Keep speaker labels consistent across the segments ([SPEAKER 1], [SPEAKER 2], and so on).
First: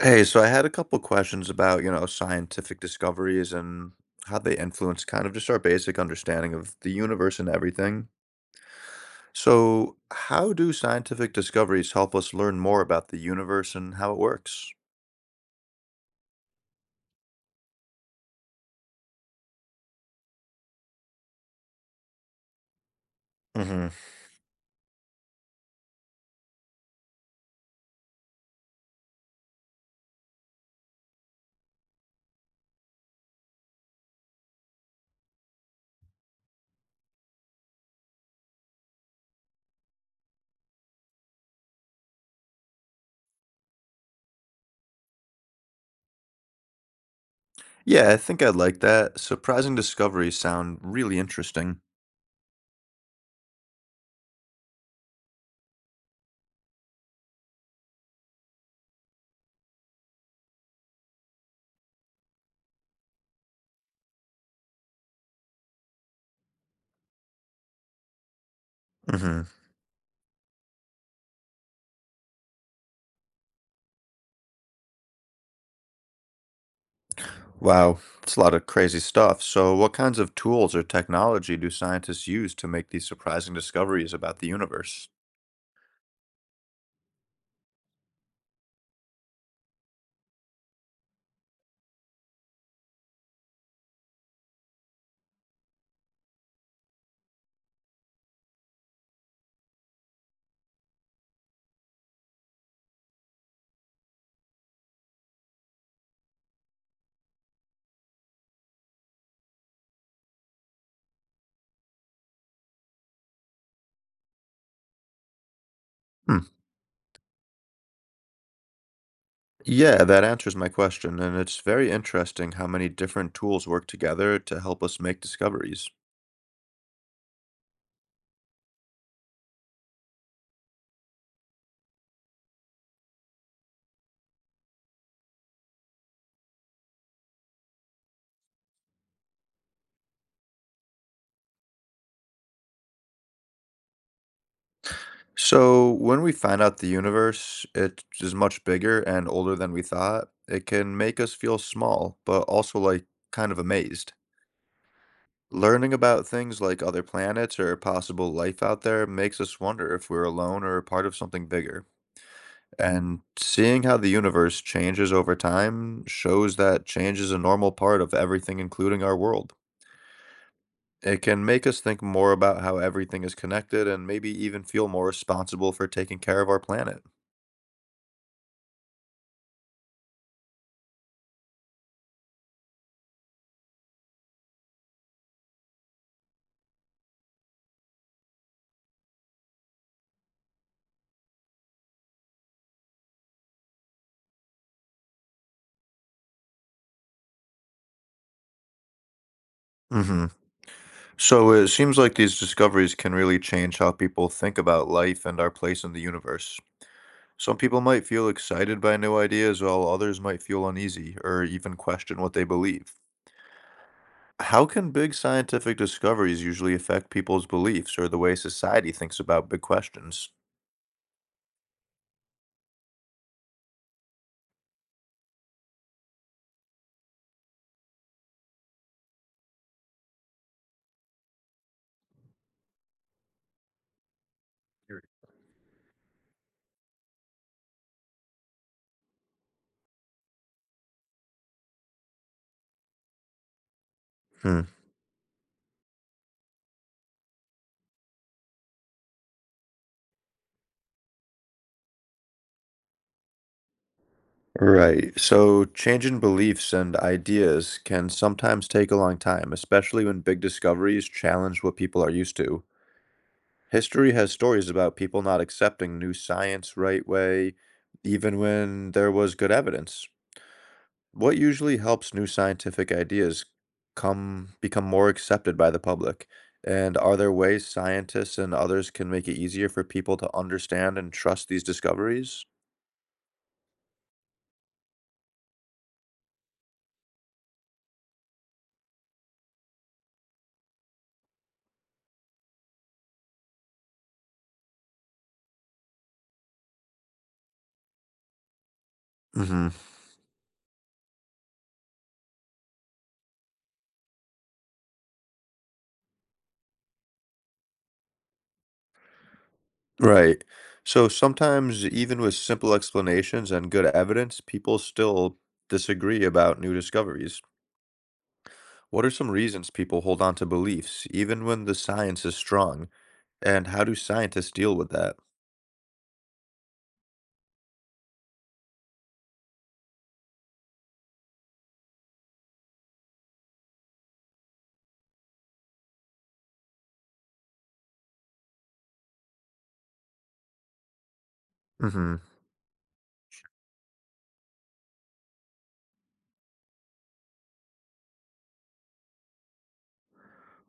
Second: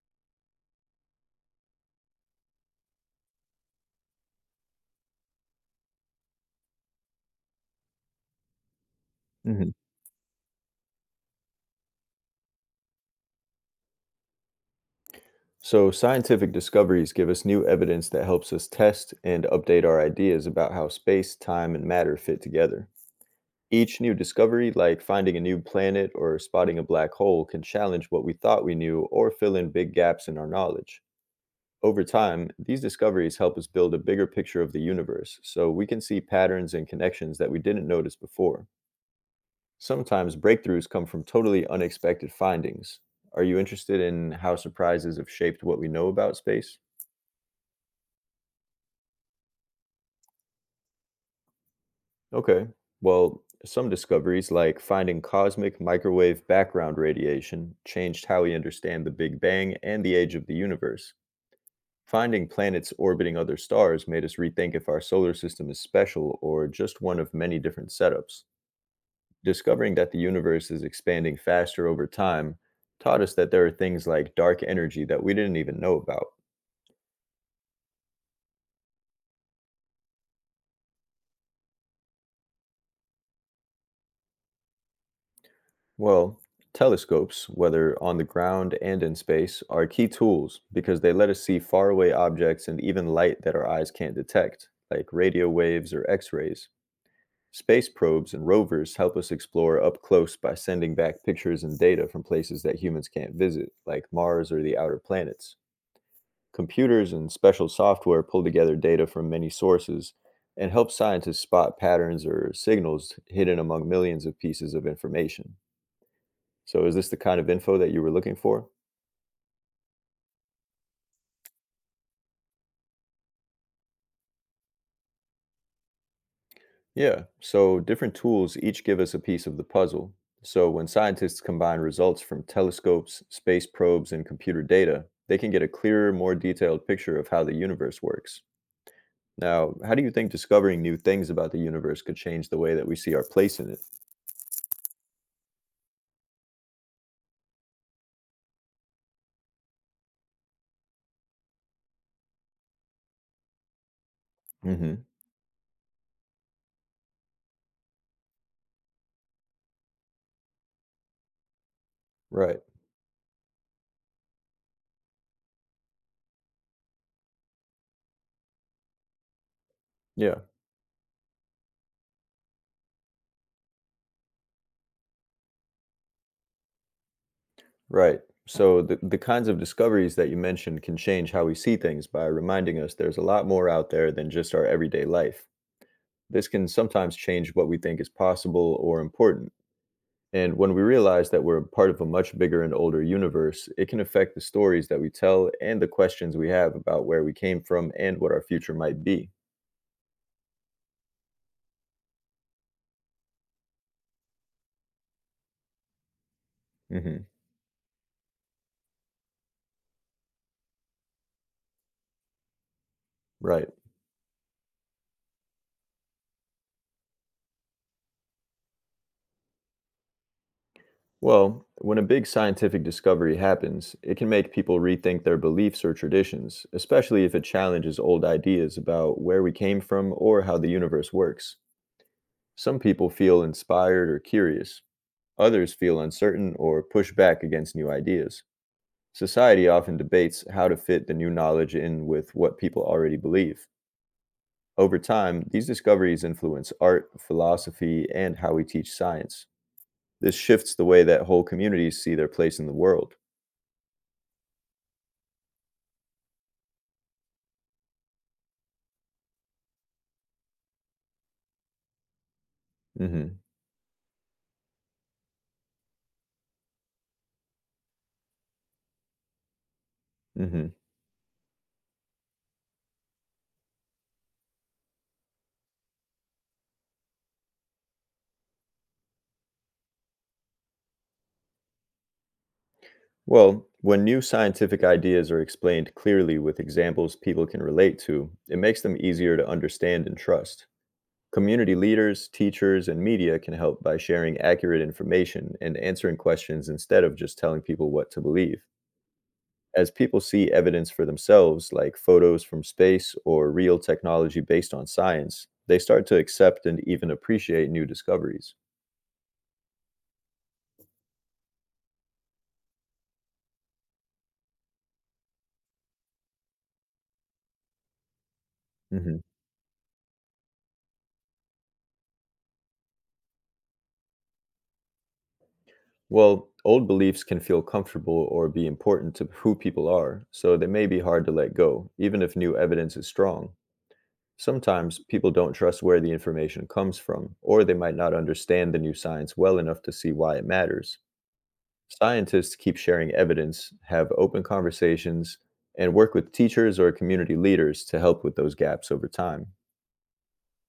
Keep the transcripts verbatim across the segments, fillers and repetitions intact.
[SPEAKER 1] Hey, so I had a couple questions about, you know, scientific discoveries and how they influence kind of just our basic understanding of the universe and everything.
[SPEAKER 2] Mhm.
[SPEAKER 1] So, how do scientific discoveries help us learn more about the universe and how it works?
[SPEAKER 2] So, scientific discoveries give us new evidence that helps us test and update our ideas about how space, time, and matter fit together.
[SPEAKER 1] Hmm.
[SPEAKER 2] Each new discovery, like finding a new planet or spotting a black hole, can challenge what we thought we knew or fill in big gaps in our knowledge. Over time, these discoveries help us build a bigger picture of the universe so we can see patterns and connections that we didn't notice before. Sometimes breakthroughs come from totally unexpected findings. Are you interested in how surprises have shaped what we know about space?
[SPEAKER 1] Yeah, I think I'd like that. Surprising discoveries sound really interesting.
[SPEAKER 2] Okay. Well, some discoveries, like finding cosmic microwave background radiation, changed how we understand the Big Bang and the age of the universe. Finding planets orbiting other stars made us rethink if our solar system is special or just one of many different setups.
[SPEAKER 1] Hmm.
[SPEAKER 2] Discovering that the universe is expanding faster over time taught us that there are things like dark energy that we didn't even know about.
[SPEAKER 1] Wow, it's a lot of crazy stuff. So, what kinds of tools or technology do scientists use to make these surprising discoveries about the universe?
[SPEAKER 2] Well, telescopes, whether on the ground and in space, are key tools because they let us see faraway objects and even light that our eyes can't detect, like radio waves or X rays. Space probes and rovers help us explore up close by sending back pictures and data from places that humans can't visit, like Mars or the outer planets. Computers and special software pull together data from many sources and help scientists spot patterns or signals hidden among millions of pieces of information. So is this the kind of info that you were looking for?
[SPEAKER 1] Yeah, that answers my question, and it's very interesting how many different tools work together to help us make discoveries.
[SPEAKER 2] Yeah, so different tools each give us a piece of the puzzle. So when scientists combine results from telescopes, space probes, and computer data, they can get a clearer, more detailed picture of how the universe works. Now, how do you think discovering new things about the universe could change the way that we see our place in it?
[SPEAKER 1] So, when we find out the universe, it is much bigger and older than we thought. It can make us feel small, but also like kind of amazed.
[SPEAKER 2] Hmm.
[SPEAKER 1] Learning about things like other planets or possible life out there makes us wonder if we're alone or a part of something bigger.
[SPEAKER 2] Right.
[SPEAKER 1] And seeing how the universe changes over time shows that change is a normal part of everything, including our world.
[SPEAKER 2] Yeah.
[SPEAKER 1] It can make us think more about how everything is connected and maybe even feel more responsible for taking care of our planet.
[SPEAKER 2] Right. So the, the kinds of discoveries that you mentioned can change how we see things by reminding us there's a lot more out there than just our everyday life. This can sometimes change what we think is possible or important. And when we realize that we're part of a much bigger and older universe, it can affect the stories that we tell and the questions we have about where we came from and what our future might be.
[SPEAKER 1] Hmm. So it seems like these discoveries can really change how people think about life and our place in the universe.
[SPEAKER 2] Hmm.
[SPEAKER 1] Some people might feel excited by new ideas, while others might feel uneasy or even question what they believe.
[SPEAKER 2] Right.
[SPEAKER 1] How can big scientific discoveries usually affect people's beliefs or the way society thinks about big questions?
[SPEAKER 2] Well, when a big scientific discovery happens, it can make people rethink their beliefs or traditions, especially if it challenges old ideas about where we came from or how the universe works. Some people feel inspired or curious. Others feel uncertain or push back against new ideas. Society often debates how to fit the new knowledge in with what people already believe.
[SPEAKER 1] Hmm.
[SPEAKER 2] Over time, these discoveries influence art, philosophy, and how we teach science. This shifts the way that whole communities see their place in the world.
[SPEAKER 1] Right. So changing beliefs and ideas can sometimes take a long time, especially when big discoveries challenge what people are used to.
[SPEAKER 2] Hmm.
[SPEAKER 1] History has stories about people not accepting new science right way, even when there was good evidence.
[SPEAKER 2] Hmm.
[SPEAKER 1] What usually helps new scientific ideas come become more accepted by the public? And are there ways scientists and others can make it easier for people to understand and trust these discoveries?
[SPEAKER 2] Well, when new scientific ideas are explained clearly with examples people can relate to, it makes them easier to understand and trust. Community leaders, teachers, and media can help by sharing accurate information and answering questions instead of just telling people what to believe.
[SPEAKER 1] Mhm.
[SPEAKER 2] As people see evidence for themselves, like photos from space or real technology based on science, they start to accept and even appreciate new discoveries.
[SPEAKER 1] Right. So sometimes, even with simple explanations and good evidence, people still disagree about new discoveries. What are
[SPEAKER 2] Mhm.
[SPEAKER 1] some reasons people hold on to beliefs, even when the science is strong? And how do scientists deal with that?
[SPEAKER 2] Well, old beliefs can feel comfortable or be important to who people are, so they may be hard to let go, even if new evidence is strong. Sometimes people don't trust where the information comes from, or they might not understand the new science well enough to see why it matters.
[SPEAKER 1] Hmm.
[SPEAKER 2] Scientists keep sharing evidence, have open conversations, and work with teachers or community leaders to help with those gaps over time.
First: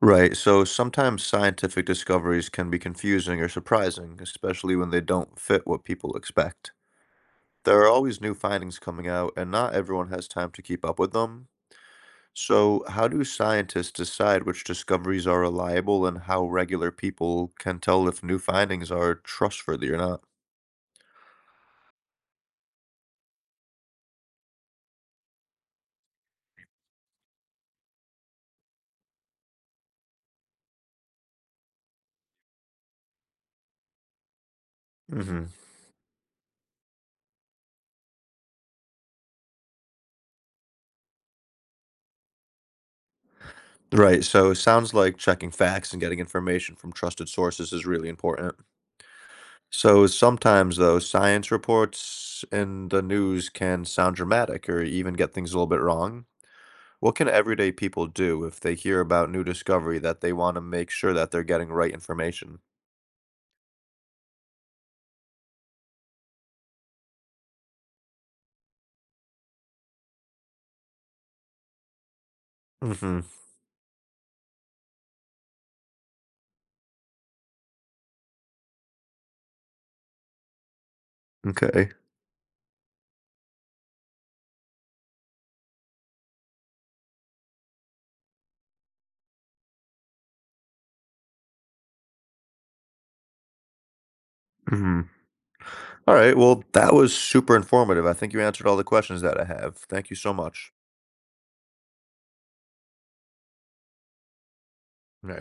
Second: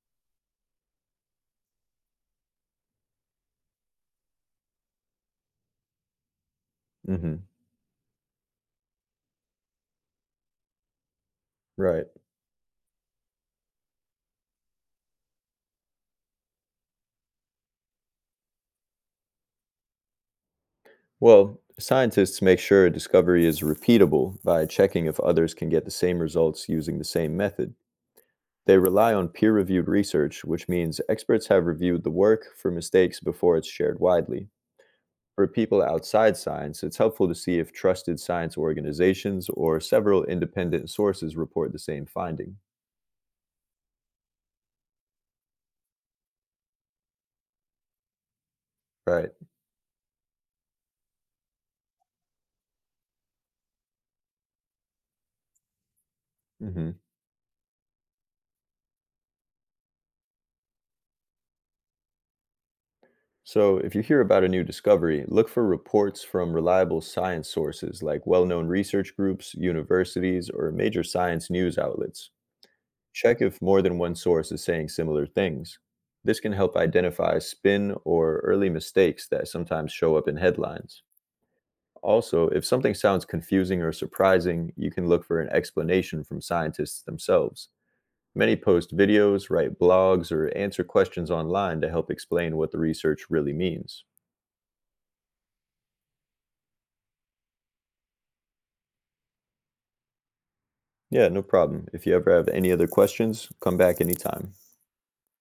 [SPEAKER 1] Right. So sometimes scientific discoveries can be confusing or surprising, especially when they don't fit what people expect.
[SPEAKER 2] Hmm.
[SPEAKER 1] There are always new findings coming out, and not everyone has time to keep up with them.
[SPEAKER 2] Right.
[SPEAKER 1] So, how do scientists decide which discoveries are reliable and how regular people can tell if new findings are trustworthy or not?
[SPEAKER 2] Well, scientists make sure a discovery is repeatable by checking if others can get the same results using the same method. They rely on peer reviewed research, which means experts have reviewed the work for mistakes before it's shared widely. For
[SPEAKER 1] Hmm.
[SPEAKER 2] people outside science, it's helpful to see if trusted science organizations or several independent sources report the same finding.
[SPEAKER 1] Right. So, it sounds like checking facts and getting information from trusted sources is really important.
[SPEAKER 2] Right.
[SPEAKER 1] So, sometimes, though, science reports in the news can sound dramatic or even get things a little bit wrong.
[SPEAKER 2] Hmm.
[SPEAKER 1] What can everyday people do if they hear about new discovery that they want to make sure that they're getting right information?
[SPEAKER 2] So, if you hear about a new discovery, look for reports from reliable science sources like well known research groups, universities, or major science news outlets.
[SPEAKER 1] Hmm.
[SPEAKER 2] Check if more than one source is saying similar things. This can help identify spin or early mistakes that sometimes show up in headlines.
[SPEAKER 1] Okay.
[SPEAKER 2] Also, if something sounds confusing or surprising, you can look for an explanation from scientists themselves. Many post videos, write blogs, or answer questions online to help explain what the research really means.
[SPEAKER 1] Mhm. All right. Well, that was super informative. I think you answered all the questions that I have. Thank you so much.
[SPEAKER 2] Yeah, no problem. If you ever have any other questions, come back anytime.
[SPEAKER 1] All right.